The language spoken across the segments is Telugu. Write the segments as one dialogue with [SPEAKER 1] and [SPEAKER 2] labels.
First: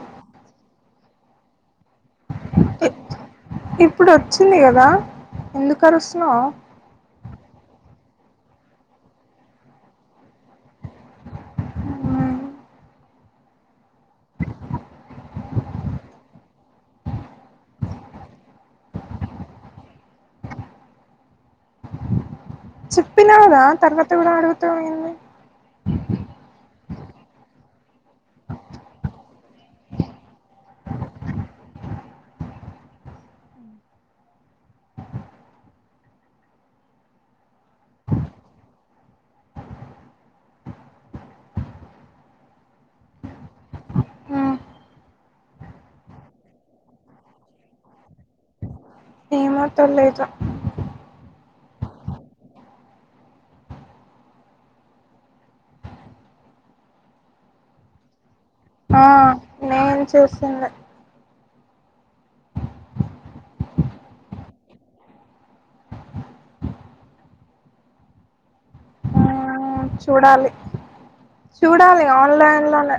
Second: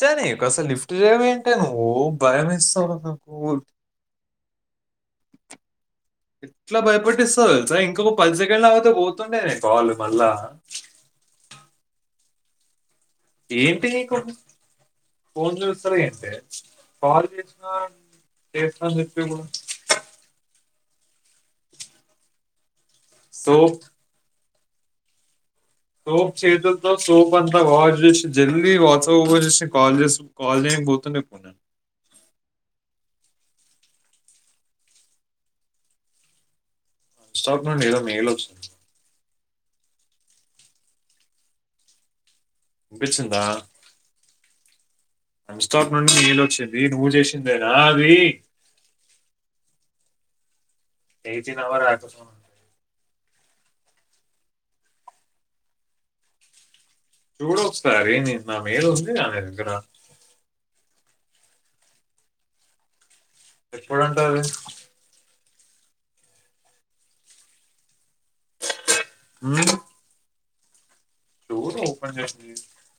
[SPEAKER 1] సారె కసల్ లిఫ్ట్ చెయ్యవ్ ఏంటే నువ్వు భయం ఎస్తావ్ గాధ కూల్
[SPEAKER 2] చ్చింది కదా ఎందుక్
[SPEAKER 1] ఎట్లా భయపట్టిస్ ట్లా తెల్సా ఇంకొక పది సెకండ్లు ఆగుతే పోతుండేనే కాల్ మళ్ళా ఎం పీకు ఫోన్ చూసిన ఏంటే కాల్ చేసిన చేస్తన్ చెప్పిలు
[SPEAKER 2] చెప్పినకదా
[SPEAKER 1] సోప్
[SPEAKER 2] తర్వాత కూడా అడుగుతావ్ ఏంది
[SPEAKER 1] న ఫోన్ అంతా బా యూస్ జెల్ది వాట్సాప్ ఓపెన్ చేసి కాల్ చేసు కాల్ చేయనిక్ పోతుండే ఇపుడు నెన్ స్టాక్ నుండి ఏదో మెయిల్ ఒచ్చింది ఇన్పిచింద ఏంస్టిక్ నుండి మెయిల్ ఒచ్చింది నువ్వు చేసిందేనా అది
[SPEAKER 2] ఏమో తెలీదు
[SPEAKER 1] ఎయిటిన్ అవర్ రకాల ఫోన్ ఉండే చూడూ ఒకసారి నిన్
[SPEAKER 2] ఆ నేను చూసిందే
[SPEAKER 1] ఎప్పుడు అంట అది ఉ
[SPEAKER 2] చూడాలి చూడాలి
[SPEAKER 1] ఓపెన్ చేసింది
[SPEAKER 2] ఆన్లైన్ లోనే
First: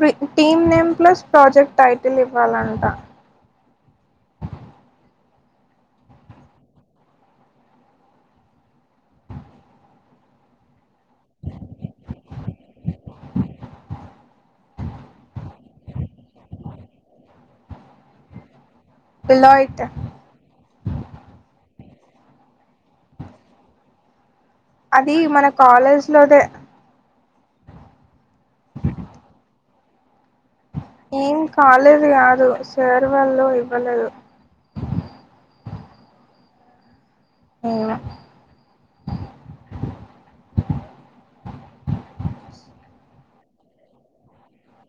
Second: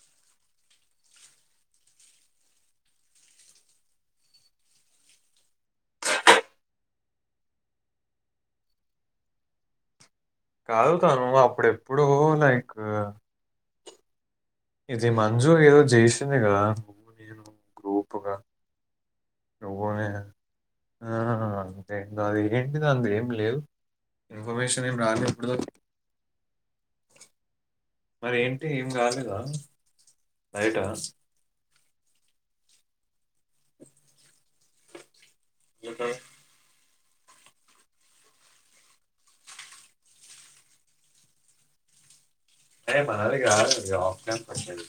[SPEAKER 2] టి team name plus project title ఇవ్వాలంట
[SPEAKER 1] కాదు తాను అప్పుడు ఎప్పుడో నైక్ ఇది మంజు ఏదో జెసింది కదా నువ్వు నేను గ్రూపుగా
[SPEAKER 2] పోలయట్
[SPEAKER 1] ఆ అంతే దది ఏంటిది అందులా ఏమ్ లేదు ఇన్ఫర్మేషన్
[SPEAKER 2] అది మన కాలేజ్ లోదే
[SPEAKER 1] మరీ ఏంటి ఏం కాలేదా బయట
[SPEAKER 2] ఏం కాలేజ్ కాదు సార్ వాళ్లు ఇవ్వలేదు
[SPEAKER 1] [unintelligible]
[SPEAKER 2] ఏమో
[SPEAKER 1] అరె మనది కాదు అది ఆఫ్లైన్ క్యూస్షన్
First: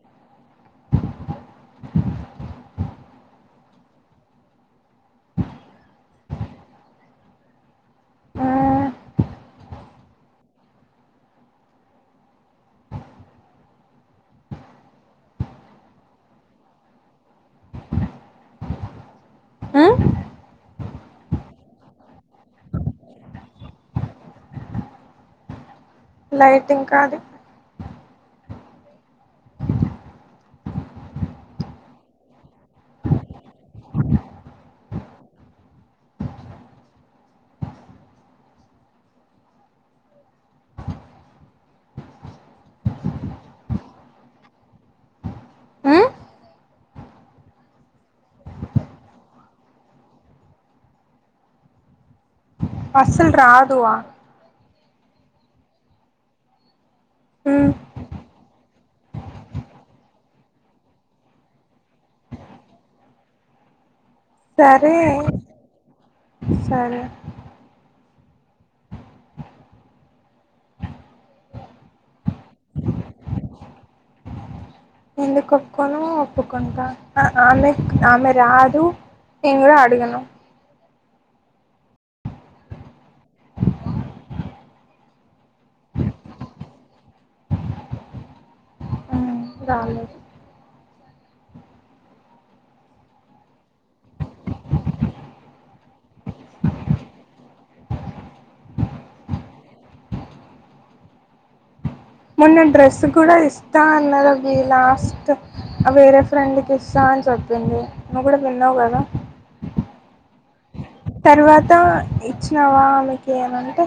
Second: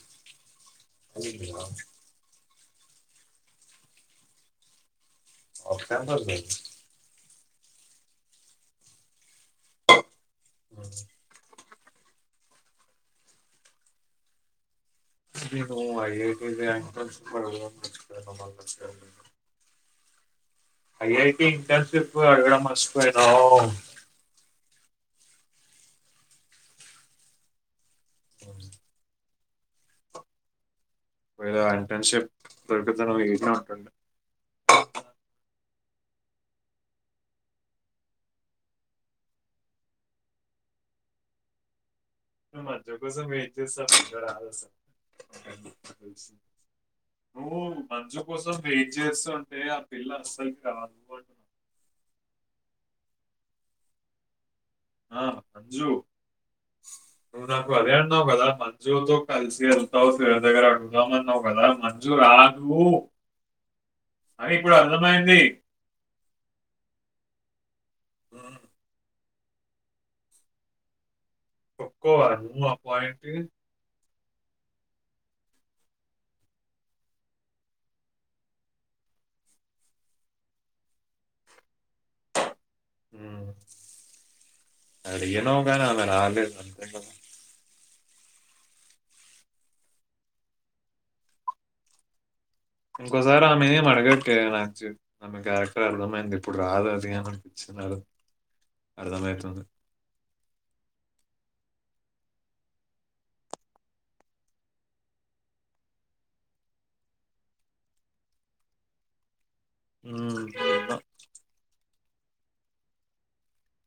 [SPEAKER 1] అది ఇది కాదు ఒకట పదా
[SPEAKER 2] ఊ
[SPEAKER 1] [inaudible] మ్ [unintelligible] ఐఐటి ఇంటర్న్షిప్ అడగడం మర్చిపోయినవ్
[SPEAKER 2] లైట్ ఇంకా అది
[SPEAKER 1] విల ఇంటెన్షిప్ పియర్గతున రీసన్ ఉంటుండే మంజు కోసం వెయిట్ చేస్తున్న నువ్వు మంజు కోసం వెయిట్ చేస్తు ఉంటే ఆ పిల్ల అస్సలుకి రాదు అంటున్నా
[SPEAKER 2] ఆస్సలు రాదు అ
[SPEAKER 1] ఆ అంజు నువ్
[SPEAKER 2] ఉమ్
[SPEAKER 1] నాకు అదే అనవ్ కదా అంజూతో కలిసి వెళ్తావు సరదగా అడుగుదాంఅన్న కదా మంజు రాదు అని ఇప్పుడు
[SPEAKER 2] సరే
[SPEAKER 1] అర్థమైంది
[SPEAKER 2] సరే
[SPEAKER 1] ఆ ఒప్పుకోవ నువ్వు ఆ పాయింట్
[SPEAKER 2] ఎందుకు ఒప్పుకోను ఒప్పుకుంట ఆ ఆమె ఆమె రాదు నేను కూడా ఆడుగను
[SPEAKER 1] ఉమ్ అడిగినం కానీ ఆమె రాలేదు అంతే గా
[SPEAKER 2] రాలేదు
[SPEAKER 1] ఇంకోసారి ఆమె ఏం అడగక్కె ఎనాచ్ ఆమె క్యారెక్టర్ అర్దమైందిప్పుడు రాదు అది అనచ్ తున్నారు అర్దమైతుంది.
[SPEAKER 2] మొన్న డ్రెస్సు కూడా ఇస్తా అన్నదబ్బి లాస్ట్ వేరే ఫ్రెండ్కిస్సా చెప్పింది నువ్వు గుడా విన్నావ్ గదా
[SPEAKER 1] ఉమ్
[SPEAKER 2] తరువాత ఇచ్చవా ఆమెకియమంటె.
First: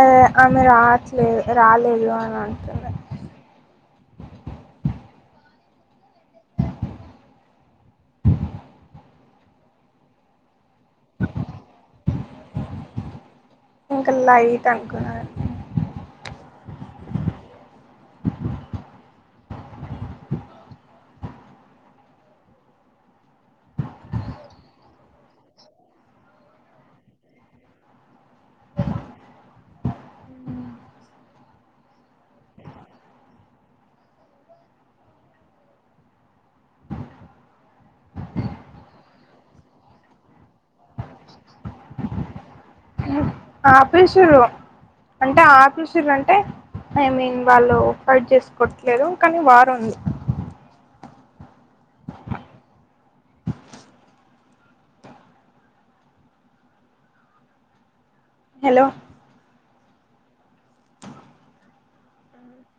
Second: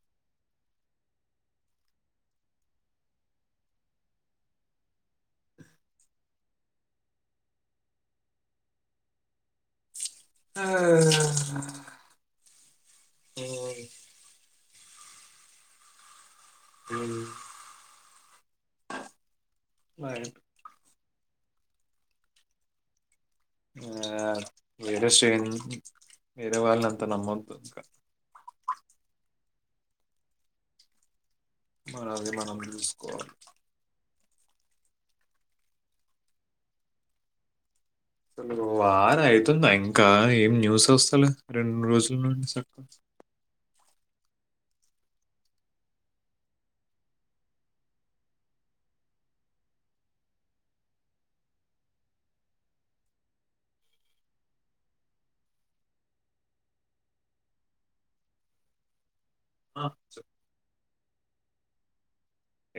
[SPEAKER 2] ఆ ఆమె రాట్లేదు రాలేదు అని అంటుంది.
[SPEAKER 1] ఆ.
[SPEAKER 2] ఇంక లైటనుకున్న నేను.
[SPEAKER 1] ఉమ్. [unintelligible] ఆ వేరే స్ట్రేన్ వేరే వాళ్ళనంత నమ్మొద్దు ఇంక. మనది మనం జూస్కోవాలి. అసలు వారైతుంద ఇంకా ఏం న్యూసొస్తలేద్ రెండ్ రోజుల్ నుండి సక్కగ.
[SPEAKER 2] అపేషిర్రు అంటే ఆపెషిర్రంటె ఐ మీన్ వాళ్ళు ఫైట్ జేస్కోట్లేరు కాని వారుంది. హెలొ.
[SPEAKER 1] అ చెప్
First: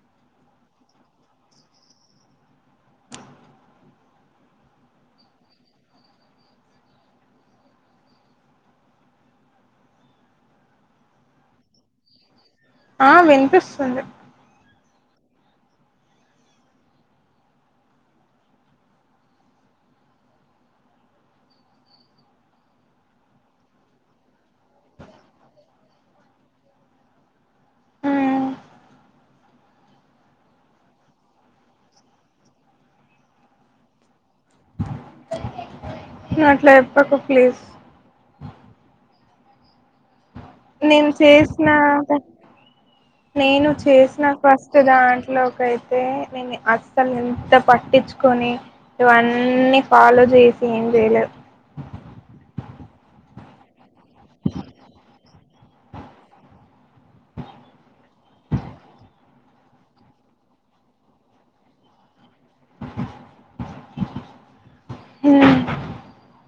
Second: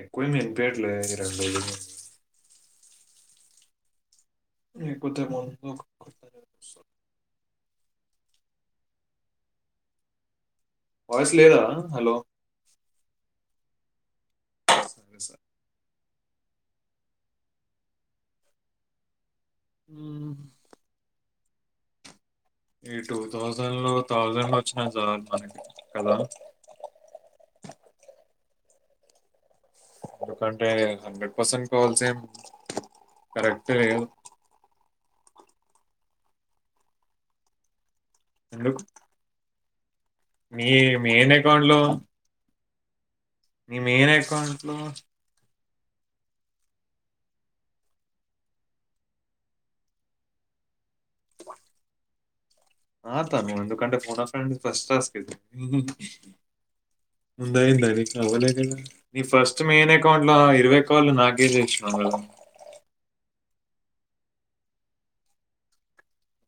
[SPEAKER 1] ఎక్కవేం విన్పియట్లేద్ రెండ్రోజుల్ నుంచి నీక్ కొంచెం [unintelligible] వాయ్స్ లేదా హలొ
[SPEAKER 2] ఆ విన్పిస్తుంది.
[SPEAKER 1] [unintelligible] ఊమ్. ఈ టూథౌజండ్ లో థౌజండ్ ఒచ్చిన జాల్ మనకి కద. ఎందుకంటే హండ్రెడ్ పర్సెంట్ కాల్సేమ్ కరెక్ట్గ ఏం
[SPEAKER 2] నువ్వట్ల జెప్పకు ప్లీస్.
[SPEAKER 1] ఎందుకు. నీ
[SPEAKER 2] నేన్
[SPEAKER 1] మెయిన్ అకౌంట్
[SPEAKER 2] చేస్నా
[SPEAKER 1] లో
[SPEAKER 2] [unintelligible] నేను
[SPEAKER 1] నీ మెయిన్
[SPEAKER 2] చేసిన
[SPEAKER 1] అకౌంట్ లో
[SPEAKER 2] ఫస్ట్ దాంట్లో కై తే నేని అస్సల్ ఎంత పట్టిచ్చ్కొని ఇవ్వన్నీ ఫాలో జేసి జెయ్లేవ్.
[SPEAKER 1] ఆ తను ఎందుకంటె ఫోటాస్ నుండి ఫస్టాస్కిది. ముందైదు [unintelligible] లేకుండ ని ఫస్ట్ మెయ్నకౌంట్ ల ఇరవై కాల్లు నాకే జేశ్నవ్. [unintelligible]
[SPEAKER 2] ఊమ్.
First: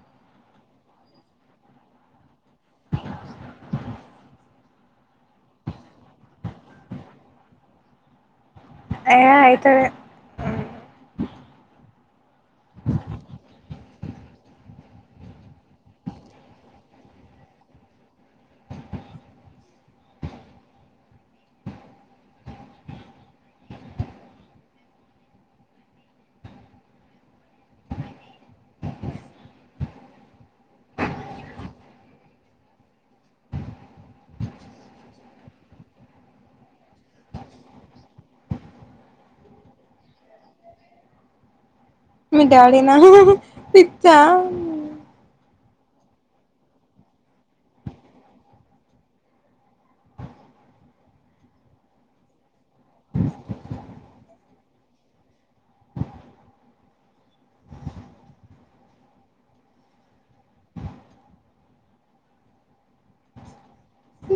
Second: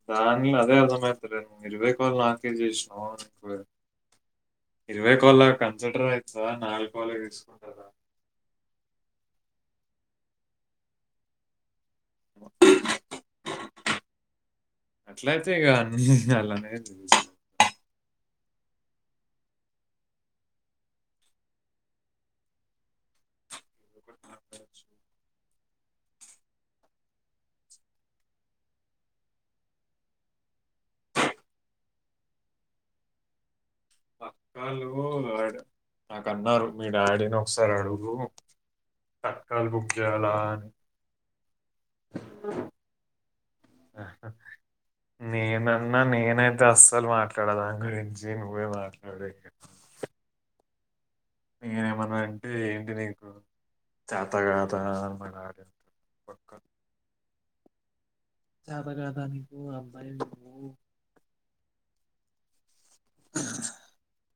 [SPEAKER 1] దాన్ల అదే అర్థమైతలేద్ ఇరవై కాల్ల్ నాకే జేశ్నవ్. [unintelligible] ఇరవై కాల్లాగ కన్సిడ్రైతదా నాలుగ్ కాల్లె తీసుకుంటర.
[SPEAKER 2] ఏ అయ్తది.
[SPEAKER 1] అట్లైతె ఇగ అన్ని అలానే తీస్ తెలుసు. పక్కాలు యాడ్ నాకన్నారు మీ డాడీని ఒక్సారడుగు తత్కాల్ బుక్ జేయాలా అని.
[SPEAKER 2] మీ డాడీనా
[SPEAKER 1] నేన అన్న నేనైతే అస్సలు మాట్లాడ దాని గురించి నువ్వే మాట్లాడు నేనేమన్నా అంటే ఏంటి నీకు చేతకాదా పక్క. చాతకాదనీకు అబ్బాయ్ నువ్వు.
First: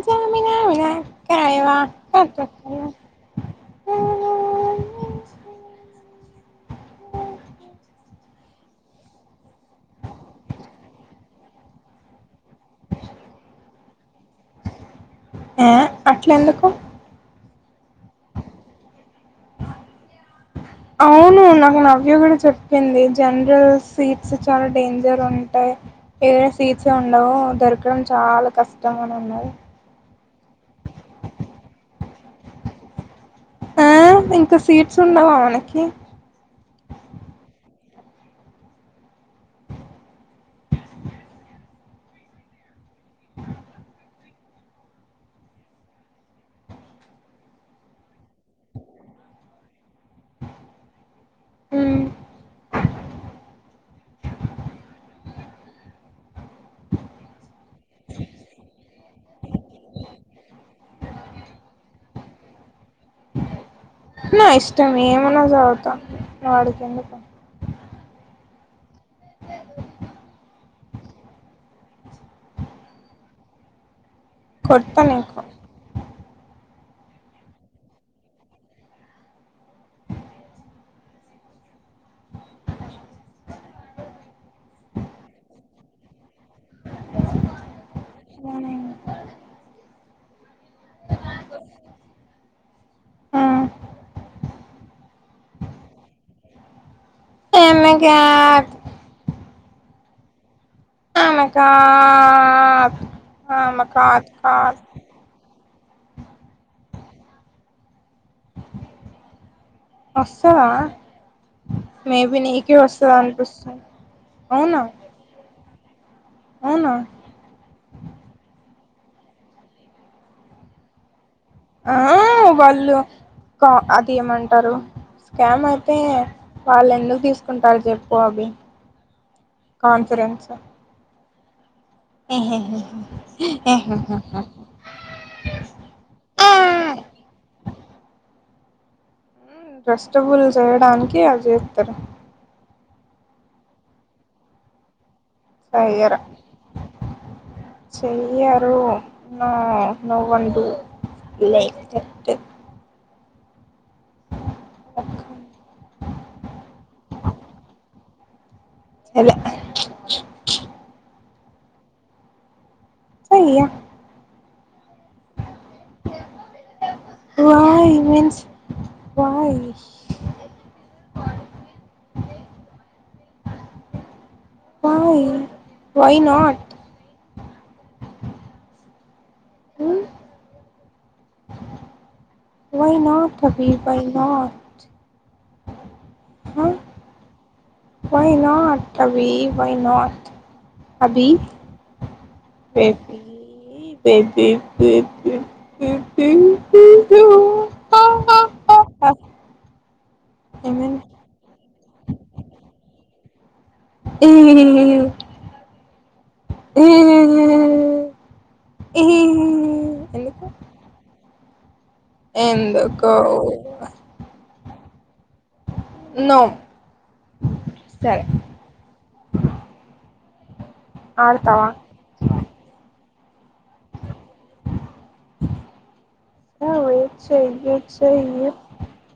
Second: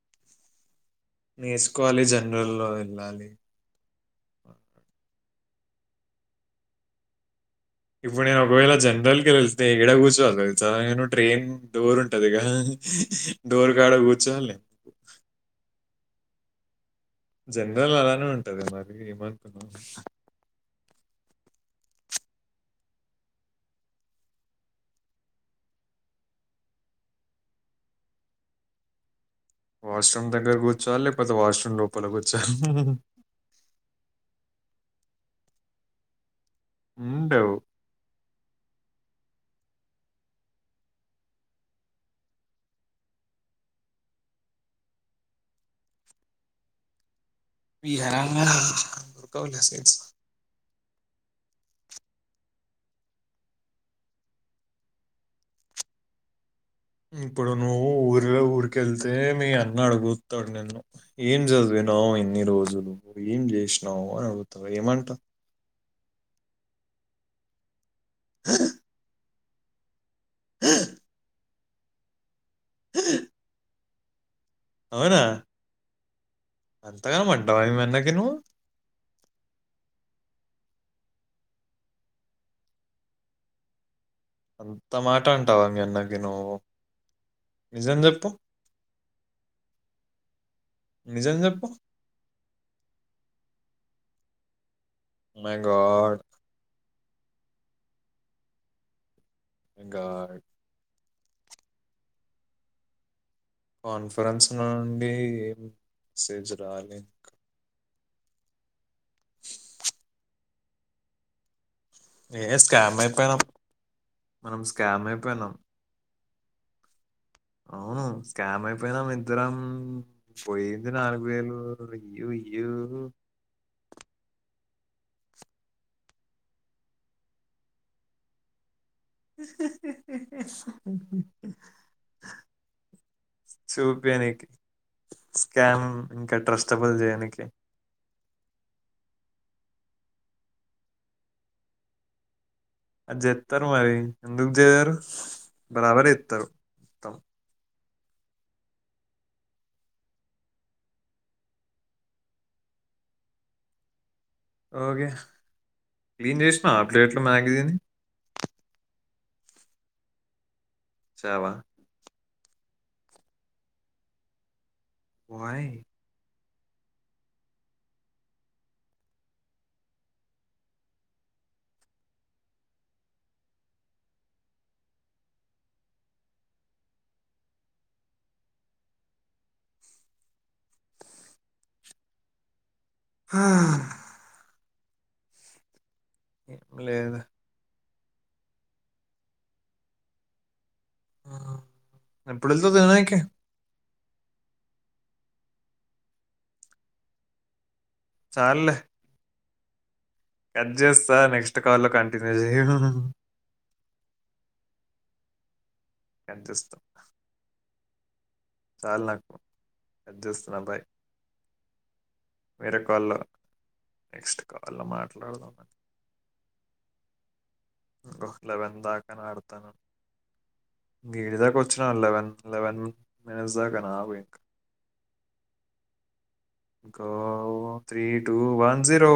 [SPEAKER 2] జామినా వినా కాయవా
[SPEAKER 1] నేస్కోవాలి జన్రల్లొ
[SPEAKER 2] కట్టకయా
[SPEAKER 1] వెళ్ళాలి. ఇప్పుడు నేన్ ఒగ్వేళ జనరల్కెళ్తె ఏడ గుస్సోవాల్ దెల్సా నేను ట్రెయ్న్ డోరుంటది గద డోర్ కాడా కూర్చోవాలి
[SPEAKER 2] ఏ అట్లెందుకు
[SPEAKER 1] జెనరల్లో అలానే ఉంటది కద మరి ఏమనుకున్నావ్
[SPEAKER 2] అవును నాకు నవ్య కూడా చెప్పింది జనరల్ సీట్స్ చాలా డేంజర్ ఉంటాయి ఏడ సీట్సే ఉండవూ దొరకడం చాలా కష్టం అని అన్నది
[SPEAKER 1] వాష్రూమ్ దగ్గర కూర్చోవలి లేకపోతే వాష్రూమ్ లోపల కూర్చోవాలి
[SPEAKER 2] ఆ ఇంకా సీట్స్ ఉండవా మనకి
[SPEAKER 1] ఉండవ్ [unintelligible]
[SPEAKER 2] మ్,
[SPEAKER 1] ఇప్పుడు నువ్వు ఊరులో ఊరికెళ్తే మీ అన్న అడుగుతడు నిన్ను ఏం చదివ రావు ఎన్ని రోజులు ఏం చేశ్నవ్
[SPEAKER 2] నా ఇష్టం ఏమన్నా సదువుత వాడికెందుకు
[SPEAKER 1] అవునా?
[SPEAKER 2] కొడ్తనింకా
[SPEAKER 1] అంతగనం అంటవ మీ అన్నకి నువ్ అంత మాట అంటవ మీ అన్నకి నువ్వు నిజం చెప్పు నిజం చెప్పు ఓ మై గాడ్
[SPEAKER 2] [unintelligible]
[SPEAKER 1] గా
[SPEAKER 2] ఓహ్ మై గాడ్
[SPEAKER 1] కాన్ఫరెన్స్ నుండి ఏం మెసేజ్ రాలే ఇంకా
[SPEAKER 2] ఒస్తదా మేబి
[SPEAKER 1] ఏ
[SPEAKER 2] నీకే
[SPEAKER 1] స్కామ్
[SPEAKER 2] ఒస్తది
[SPEAKER 1] అయిపోయినాం
[SPEAKER 2] అనిపిస్తుంది
[SPEAKER 1] మనం
[SPEAKER 2] అవునా
[SPEAKER 1] స్కామ్ అయిపోయినాం
[SPEAKER 2] అవునా
[SPEAKER 1] అవును స్కామ్ అయిపోయినం ఇద్దరం పోయింది నాలుగు వేలు
[SPEAKER 2] ఆ
[SPEAKER 1] అయ్యో అయ్యో
[SPEAKER 2] వాళ్ళు కా ఆ అది ఏమంటారు స్కామ్ అయితే వాళ్ళు ఎందుకు తీసుకుంటారు చెప్పు అవి హి హి హెయి
[SPEAKER 1] చూపేనికి స్కామ్ ఇంకా ట్రస్టబుల్ జెయనికి
[SPEAKER 2] ట్రస్టబుల్ చేయడానికి అజేస్తరు
[SPEAKER 1] అది చేత్తరు మరి ఎందుకు చేయరు బరాబర్ చేత్తరు మొత్తం
[SPEAKER 2] చెయ్యరూ నా నువ్వండి లే
[SPEAKER 1] ఓకే క్లీన్ చేసినవా ప్లేట్లు మ్యాగీ తిని
[SPEAKER 2] చేయలే
[SPEAKER 1] చెయ్వ.
[SPEAKER 2] చెయ్య.
[SPEAKER 1] వై.
[SPEAKER 2] Why means why. ఆయ్ వైనాట్. వై నాట్ అభి వై నాట్
[SPEAKER 1] లేదూ
[SPEAKER 2] వై నాట్ అభి వై నాట్ అభి
[SPEAKER 1] ఎప్పుడు వెళ్తుంది
[SPEAKER 2] ఏబ్బీ
[SPEAKER 1] తినడానికి
[SPEAKER 2] బేబీ బేబీ ఇ ఓ హ
[SPEAKER 1] చాల్లె. కడ్ జేస్తా నెక్స్ట్ కాల్లొ కంటిన్యూ జెయ్యు.
[SPEAKER 2] ఎందుకు
[SPEAKER 1] కడ్ జెస్త. చాల్ నాకు కడ్జేస్తున బాయ్. వేరే కాల్లో
[SPEAKER 2] ఎందుకోవ్.
[SPEAKER 1] ట్లాడ్దామని.
[SPEAKER 2] సరే
[SPEAKER 1] ఘొ లెవెన్ దాకనాడ్తాను. గీడి
[SPEAKER 2] ఆడతావా
[SPEAKER 1] దాకోచ్చిన లెవెన్ లెవెన్ ఎనజ్దాకనబొయ్క్.
[SPEAKER 2] సరే
[SPEAKER 1] గోవ్
[SPEAKER 2] చెయ్యి
[SPEAKER 1] త్రీ టూ
[SPEAKER 2] చెయ్యి
[SPEAKER 1] వన్ జీరో.